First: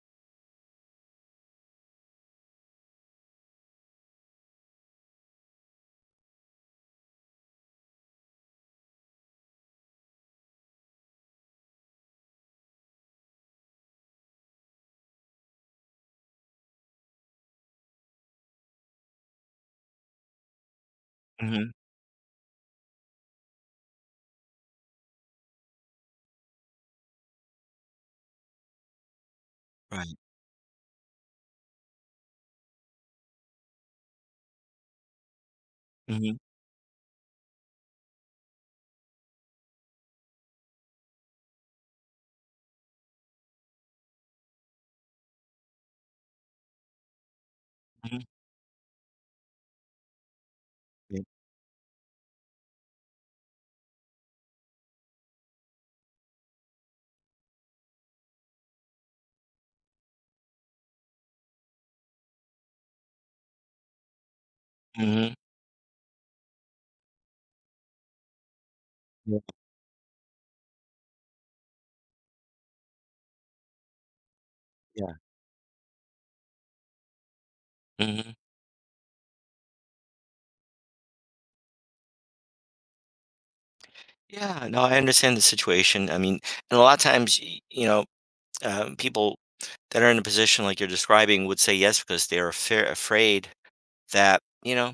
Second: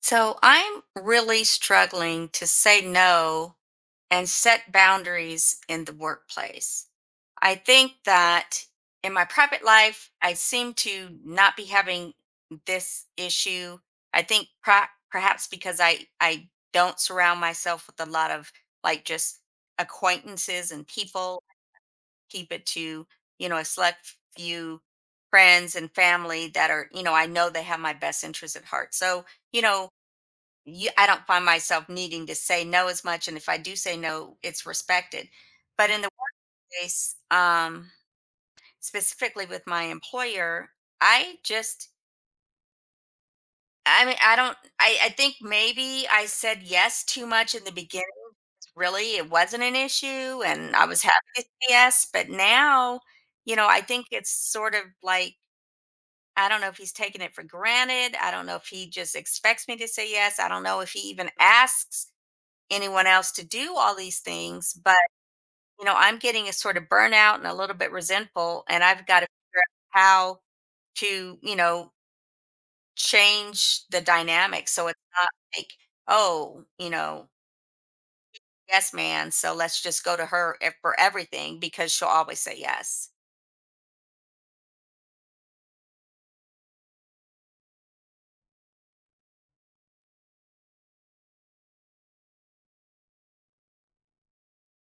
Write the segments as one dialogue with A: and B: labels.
A: So I'm really struggling to say no and set boundaries in the workplace. I think that in my private life, I seem to not be having this issue. I think perhaps because I don't surround myself with a lot of like just acquaintances and people,
B: Mhm,
A: keep it to, you know, a select few friends and family that are, you know, I know they have my best interest at heart. So, you know,
B: right,
A: you I don't find myself needing to say no as much, and if I do say no it's respected. But in the
B: mhm,
A: workplace, specifically with my employer, I just I mean I don't I think maybe I said yes too much in the beginning.
B: mhm,
A: Really it wasn't an issue and I was happy
B: yeah,
A: to say yes, but now you know I think it's sort of like, I don't know if he's taking it for granted. I don't know if he just expects me to say yes. I don't know if he even asks anyone else to do all these things, but,
B: mhm,
A: you know, I'm getting a sort of burnout and a little bit resentful, and I've got to
B: yeah,
A: figure out how to, you know, change the dynamic so it's
B: yeah,
A: not like, oh, you know,
B: mhm.
A: yes, man, so let's just go to her for everything because she'll always say yes.
B: Yeah, no, I understand the situation, I mean, and a lot of times, people that are in a position like you're describing would say yes because they're afai afraid that,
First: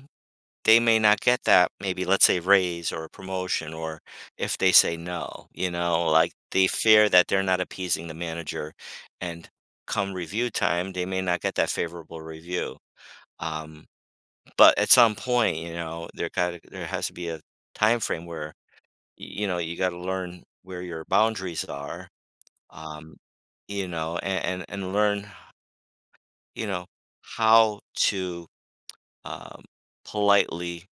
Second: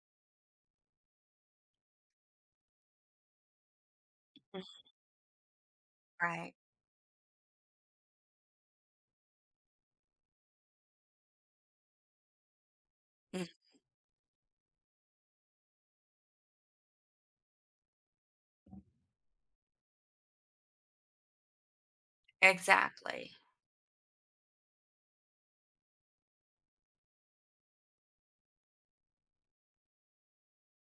B: they may not get that, maybe, let's say, raise or a promotion. Or if
A: Mm.
B: they say no, like,
A: Right.
B: they fear that they're not appeasing the manager, and come review time, they may not get that favorable review.
A: Mm.
B: um But at some point, there has to be a time frame where, you gotta learn where your boundaries are. um,
A: Exactly.
B: and learn, you know, how to, um, politely,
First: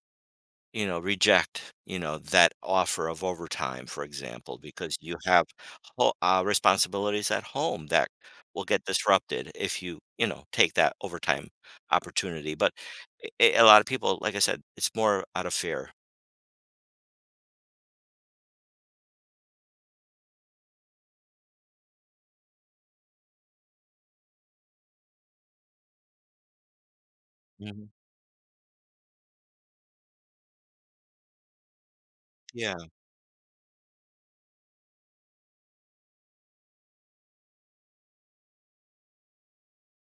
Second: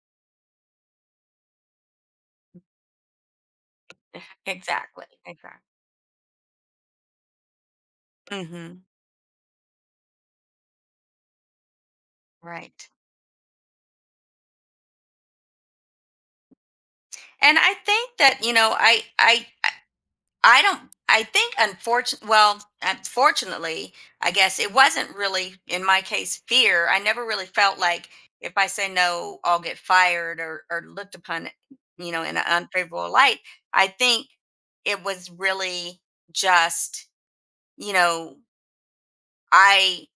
B: reject, that offer of overtime, for example, because
A: Exactly.
B: you have
A: Exactly.
B: ho responsibilities at home that will get
A: Hmm.
B: disrupted if you, take that overtime opportunity. But,
A: Right.
B: a lot of people, like I said, it's more out of fear.
A: And I think that, you know, I don't, I think unfortunate well, unfortunately, I guess it wasn't really in my case fear. I never really felt
B: Mhm.
A: like if I say no, I'll get fired or looked upon, you know, in an
B: Yeah.
A: unfavorable light. I think it was really just, you know, I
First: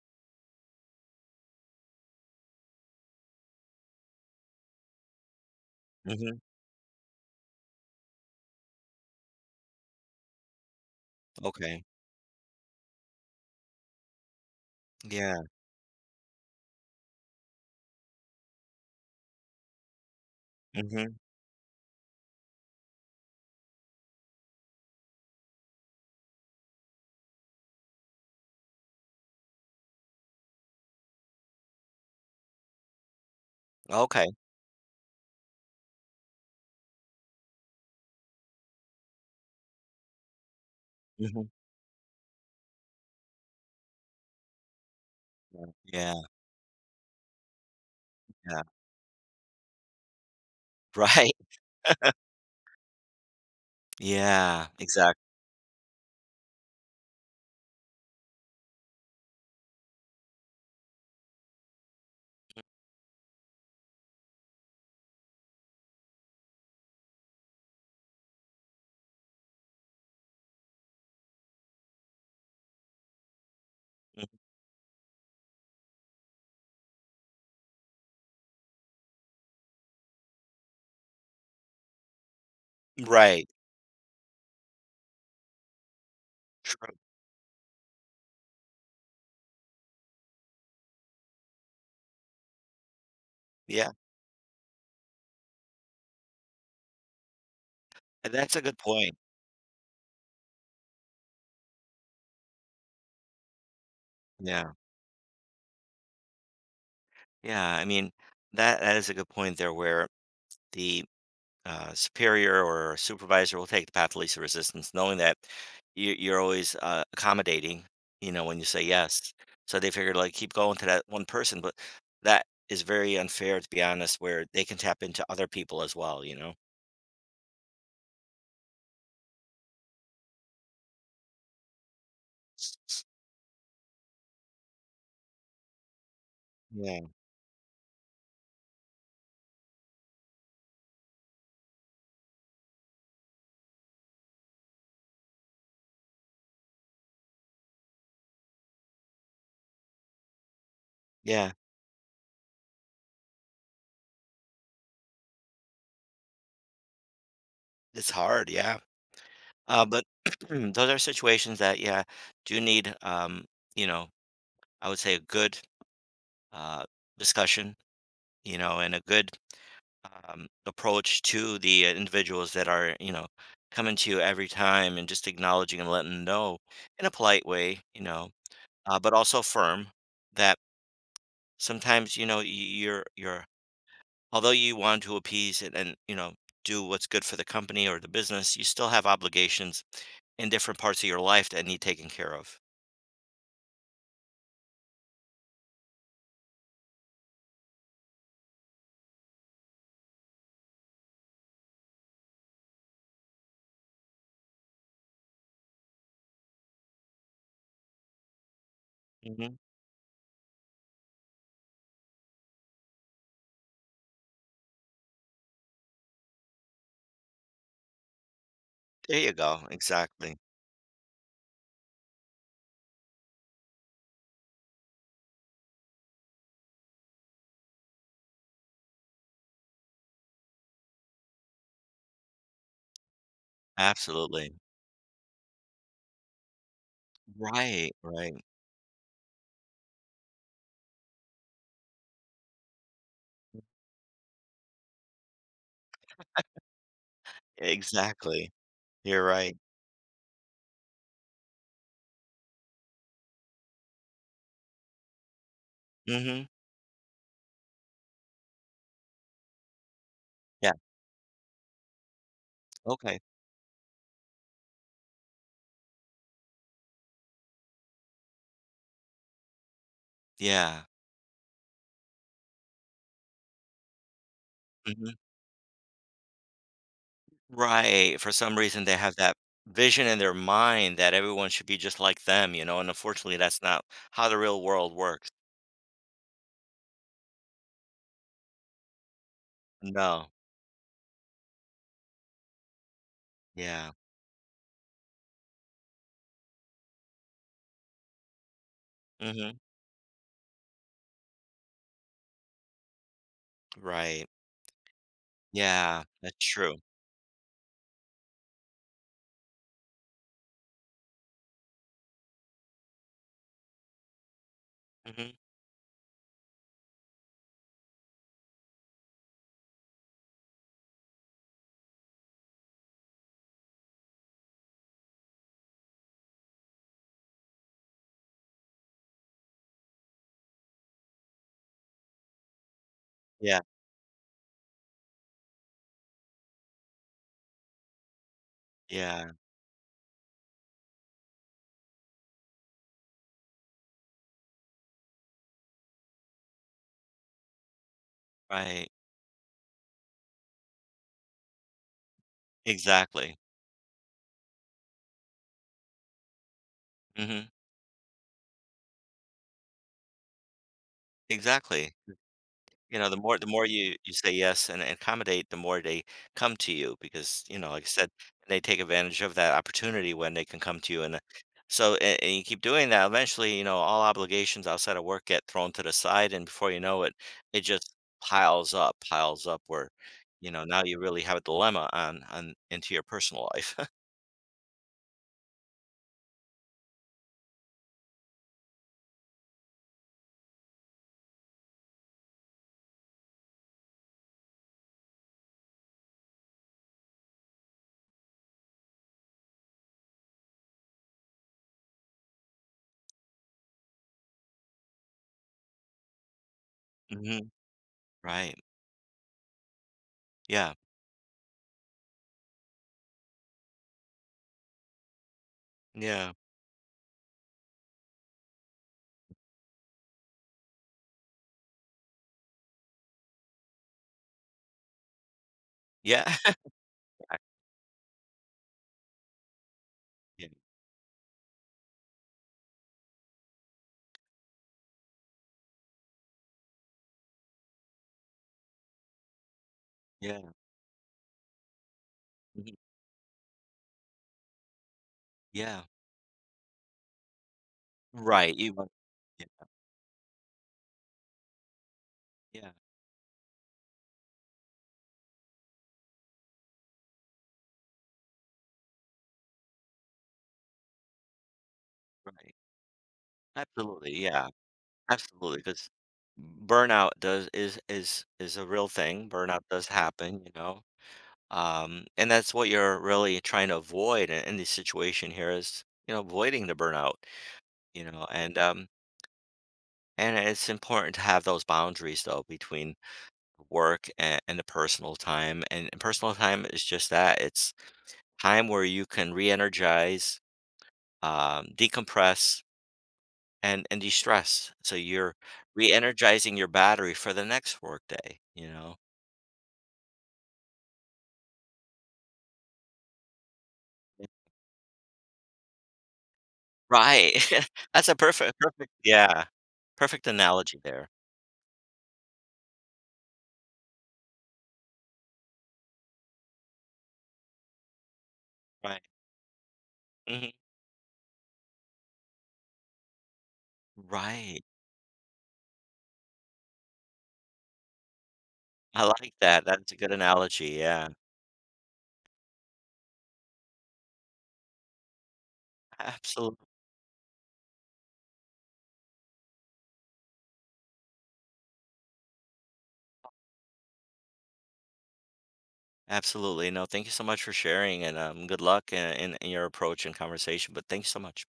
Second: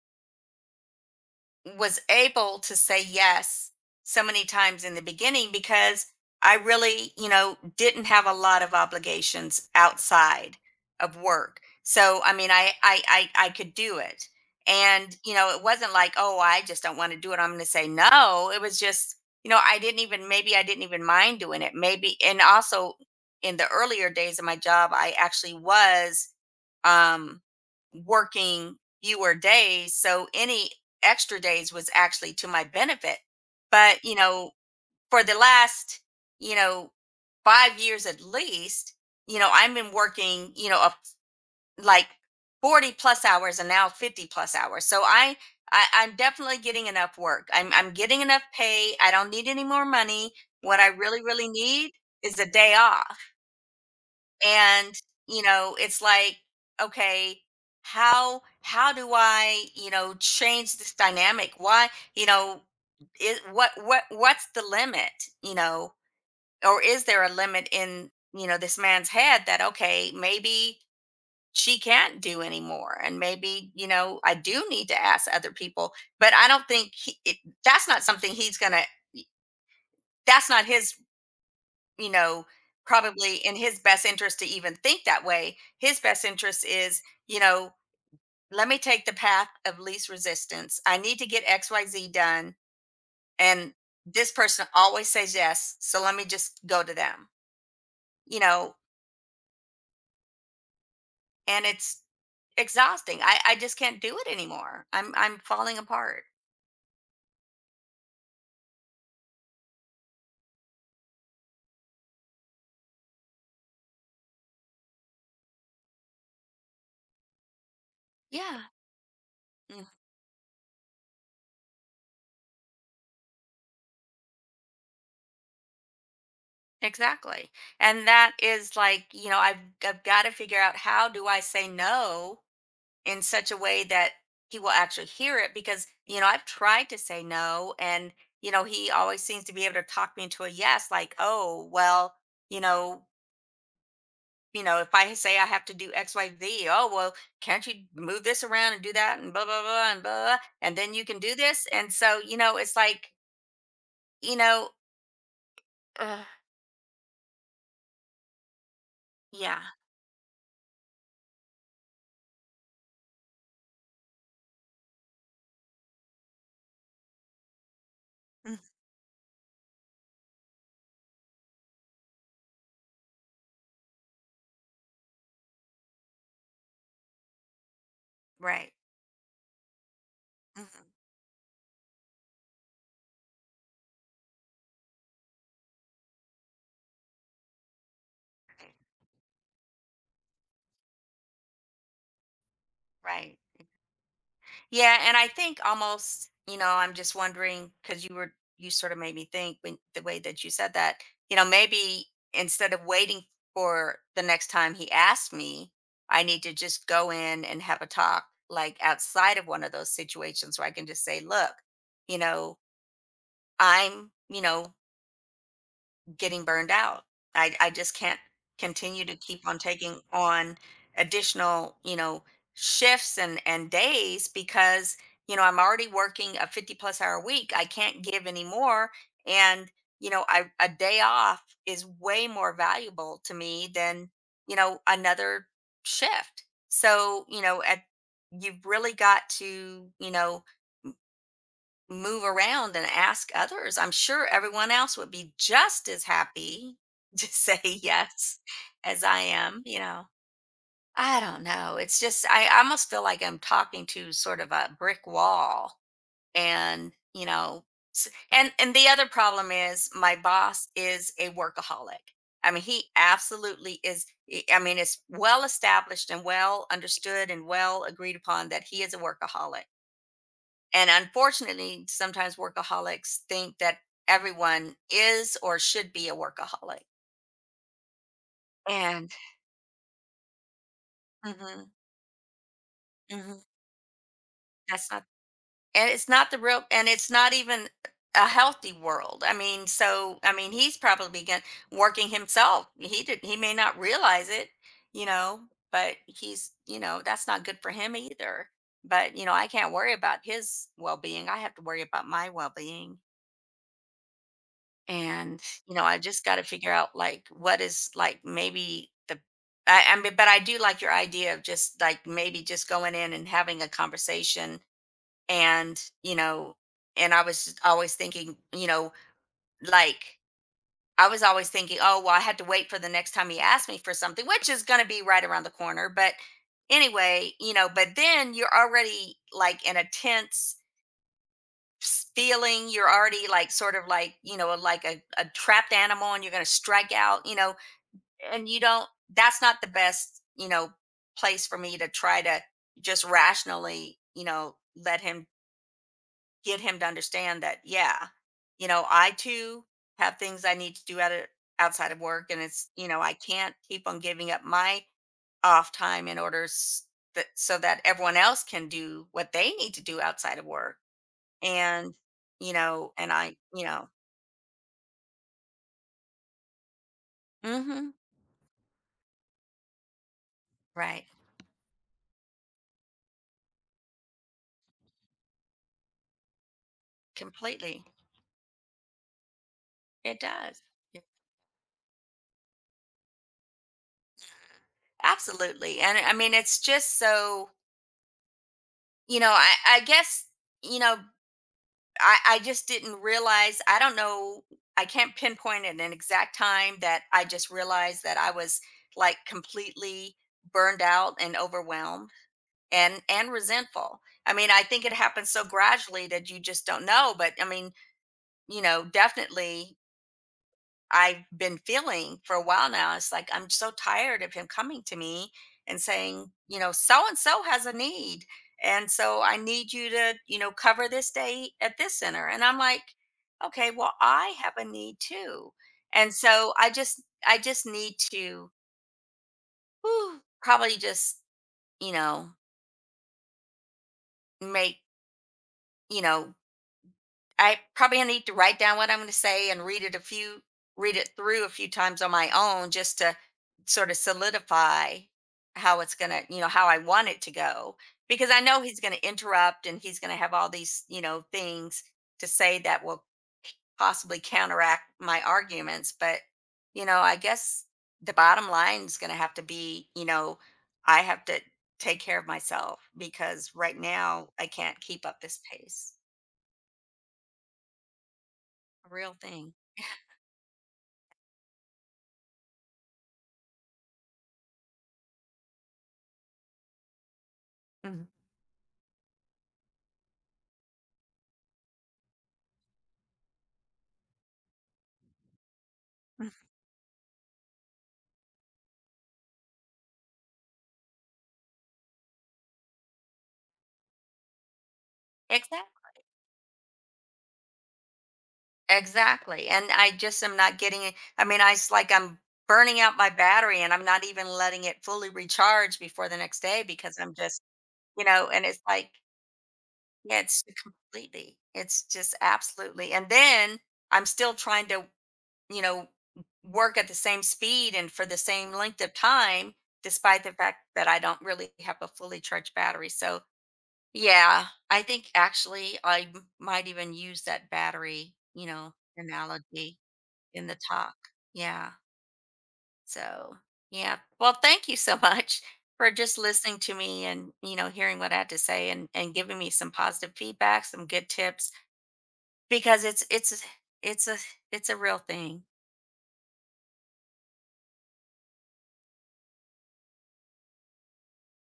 A: was able to say yes so many times in the beginning because
B: Mhm.
A: I really, you know, didn't have a lot of obligations outside of work.
B: Okay.
A: So I mean, I could do it, and you
B: Yeah.
A: know, it wasn't like, oh, I just don't want to do it, I'm going to say no. It was just, you know, I didn't even maybe I didn't even
B: Mhm.
A: mind doing it. Maybe, and also in the earlier days of my job, I actually was um working fewer days, so any extra days was actually to my benefit. But, you
B: Okay.
A: know, for the last, you know, 5 years at least, you know, I've been working, you know, up
B: Mhm.
A: like 40 plus hours and now 50 plus hours. So
B: Yeah,
A: I'm definitely getting enough work. I'm getting enough
B: yeah.
A: pay. I don't need any more money. What I really,
B: Right.
A: really need is a day off.
B: Yeah,
A: And
B: exactly.
A: you know it's like, okay, how do i, you know, change this dynamic? Why, you know, is what's the limit, you know? Or is there a limit in, you know, this man's head that, okay, maybe she can't do anymore, and maybe, you know, I do need to ask other people. But I don't think that's not something he's gonna, that's not his, you know, probably
B: Right.
A: in his best interest to even think that way. His best interest
B: True.
A: is, you know, let me take the path of least resistance. I need to get XYZ done. And
B: Yeah.
A: this person always says yes. So let me just go to them,
B: And
A: you
B: that's a
A: know,
B: good point.
A: and it's exhausting. I just can't do it
B: Yeah.
A: anymore. I'm falling apart.
B: Yeah, I mean, that is a good point there where the superior or supervisor will take the path of least resistance knowing that you're always, accommodating, when you
A: Yeah.
B: say yes. So
A: Mm.
B: they figured, like, keep going to that one person, but that is very unfair, to be honest, where they can tap into other people as well, you know?
A: Exactly. And that is like, you know, I've got to figure out, how do I say no in such a way that he will actually hear it? Because you know I've tried to
B: Yeah,
A: say no, and you know he always seems to be able to talk me into a yes. Like, oh well, you know you know, if I say I have to do XYZ, oh well, can't you move this around and do that, and blah blah blah and blah, and then you can do
B: yeah,
A: this? And so you know it's like, you know, uh,
B: it's hard, yeah.
A: yeah.
B: But those are situations that, yeah, do need, you know, I would say a good uh, discussion,
A: Mhm.
B: and a good approach to the individuals that are, coming to you every time and just acknowledging and letting them know in a polite way,
A: Right.
B: but also firm that
A: Mhm.
B: sometimes, you're, although you want to appease and, do what's good for the company or the business, you still have obligations in different parts of your life that need taken care of.
A: Right. Yeah, and I think almost, you know, I'm just wondering because you sort of made me think when the way that you said that, you know, maybe instead of waiting for the next time he asked me, I need to just go in and have a talk, like outside of
B: Mhm.
A: one of those situations, where I can just say, look, you know, I'm, you know, getting burned out. I just can't continue to
B: There you
A: keep on
B: go,
A: taking
B: exactly.
A: on additional, you know, shifts and days, because, you know, I'm already working a 50 plus hour week. I can't give any more. And, you know, I, a day off is way more valuable to me than,
B: Absolutely.
A: you know, another shift. So, you know,
B: Right, right.
A: you've really got to, you know, move around and ask others. I'm sure everyone else would be just as happy to say yes
B: Exactly.
A: as I
B: You're right.
A: am, you know. I don't know. It's just, I almost feel like I'm talking to sort of a brick wall,
B: Mhm.
A: and, you know, and the other problem is my boss
B: Yeah,
A: is a workaholic. I mean, he
B: okay.
A: absolutely is. I mean, it's well established and well understood and well agreed upon that he is a workaholic,
B: Yeah.
A: and unfortunately, sometimes workaholics think that everyone
B: Mhm.
A: is or should be a workaholic.
B: Right, for some reason, they
A: And
B: have that vision in their mind that everyone
A: hmm.
B: should be just like them, you know, and unfortunately,
A: Hmm.
B: that's not how the real
A: That's
B: world
A: not,
B: works.
A: and it's not the real, and it's not even a healthy world. I mean, so,
B: No.
A: I mean, he's probably get, working himself. He may not
B: Yeah.
A: realize it, you know, but he's, you know, that's not good for him either. But, you know, I
B: Mhm.
A: can't worry about his well being. I have to worry about my well being.
B: Right.
A: And you know I
B: Yeah,
A: just got
B: that's
A: to figure
B: true.
A: out, like, what is, like, maybe the, I mean, but I do like your idea of just like maybe just going in and having a conversation.
B: Mhm.
A: And you know, and I was just always thinking, you know, like, I was always thinking, oh well, I had to wait for the next time he asked me for something, which is going to be right around the corner. But anyway, you know, but then you're already like in a tense feeling, you're already like
B: Yeah,
A: sort of like, you know, like a trapped animal, and you're going to strike out, you know, and you don't,
B: yeah,
A: that's not the best, you know, place for me to try to just rationally, you know, let him, get him to understand that, yeah, you know,
B: right.
A: I too have things I need to do outside of work, and it's, you know, I
B: Exactly.
A: can't keep on giving up my off time in order
B: Mhm.
A: so that everyone else can do what they need to do outside of work. and
B: Exactly.
A: you know
B: You know,
A: and
B: the
A: i
B: more the more
A: you know
B: you say yes and accommodate, the more they come to you because, like I
A: Mhm.
B: said, they take advantage of that opportunity when they can come to you,
A: Right.
B: and so and you keep doing that, eventually, all obligations outside of work get thrown to the side, and before you know it, it
A: Completely.
B: just piles up where,
A: It does.
B: now you
A: Yeah.
B: really have a dilemma on into your personal life.
A: Absolutely. And I mean it's just so, you know, I guess, you know, I just didn't realize, I don't know, I can't pinpoint at an exact time that I just realized that I was like completely burned out and overwhelmed and resentful. I mean I think it happens so gradually that you just don't know. But
B: Hmm.
A: I mean,
B: Right.
A: you know, definitely
B: Yeah.
A: I've been feeling for a while now. It's like I'm so tired of him coming to me and saying,
B: Yeah.
A: you know, so and so has a need, and so I need you to, you know, cover this day at this center. And I'm like, okay, well, I have a need too. And
B: Yeah.
A: so I just need to whew,
B: Yeah.
A: probably just, you know, make, you know, I probably need to write down what I'm going to say and read it
B: Yeah.
A: read it through a few times on my own,
B: Mhm,
A: just to sort of solidify how
B: yeah.
A: it's going to, you know, how I want it to go. Because I
B: Right.
A: know
B: You
A: he's
B: want,
A: going to
B: yeah.
A: interrupt and he's going to have all these, you know, things to say
B: Yeah.
A: that will possibly counteract my arguments. But, you know, I guess the bottom line is going to have to be, you know, I have to take care of
B: Right.
A: myself, because right
B: Absolutely.
A: now I
B: Yeah.
A: can't keep up this
B: Absolutely, because
A: pace.
B: burnout does is a real
A: A real
B: thing.
A: thing.
B: Burnout does happen, you know? And that's what you're really trying to avoid in this situation here is, you know, avoiding the burnout, you
A: Mhm.
B: know, and um and it's important to have those boundaries though between work and the personal time. And personal time is just that. It's time where you can re-energize, decompress, and de-stress. So you're
A: Exactly.
B: re-energizing your battery for the next workday, you know?
A: Exactly. And I just am not getting it. I mean, I, it's like I'm burning out my battery, and I'm not
B: Yeah.
A: even letting it fully recharge before the next day, because I'm
B: Right.
A: just, you
B: That's a
A: know, and
B: perfect
A: it's
B: perfect
A: like,
B: yeah.
A: yeah,
B: Perfect
A: it's
B: analogy there.
A: completely, it's just absolutely. And then I'm still trying to, you know, work at the same speed and for the same length of
B: Right.
A: time, despite the
B: Mhm.
A: fact that I don't really have a fully charged battery. So, yeah,
B: Right.
A: I think actually I might even use that battery, you know,
B: I like that.
A: analogy
B: That's a good
A: in the
B: analogy,
A: talk.
B: yeah.
A: Yeah. So, yeah. Well, thank you so much for just listening
B: Absolutely.
A: to me and, you know, hearing what I had to say, and giving me some positive feedback, some good tips, because it's a it's a real thing.
B: Absolutely. No, thank you so much for sharing and, good luck in your approach and conversation, but thanks so much.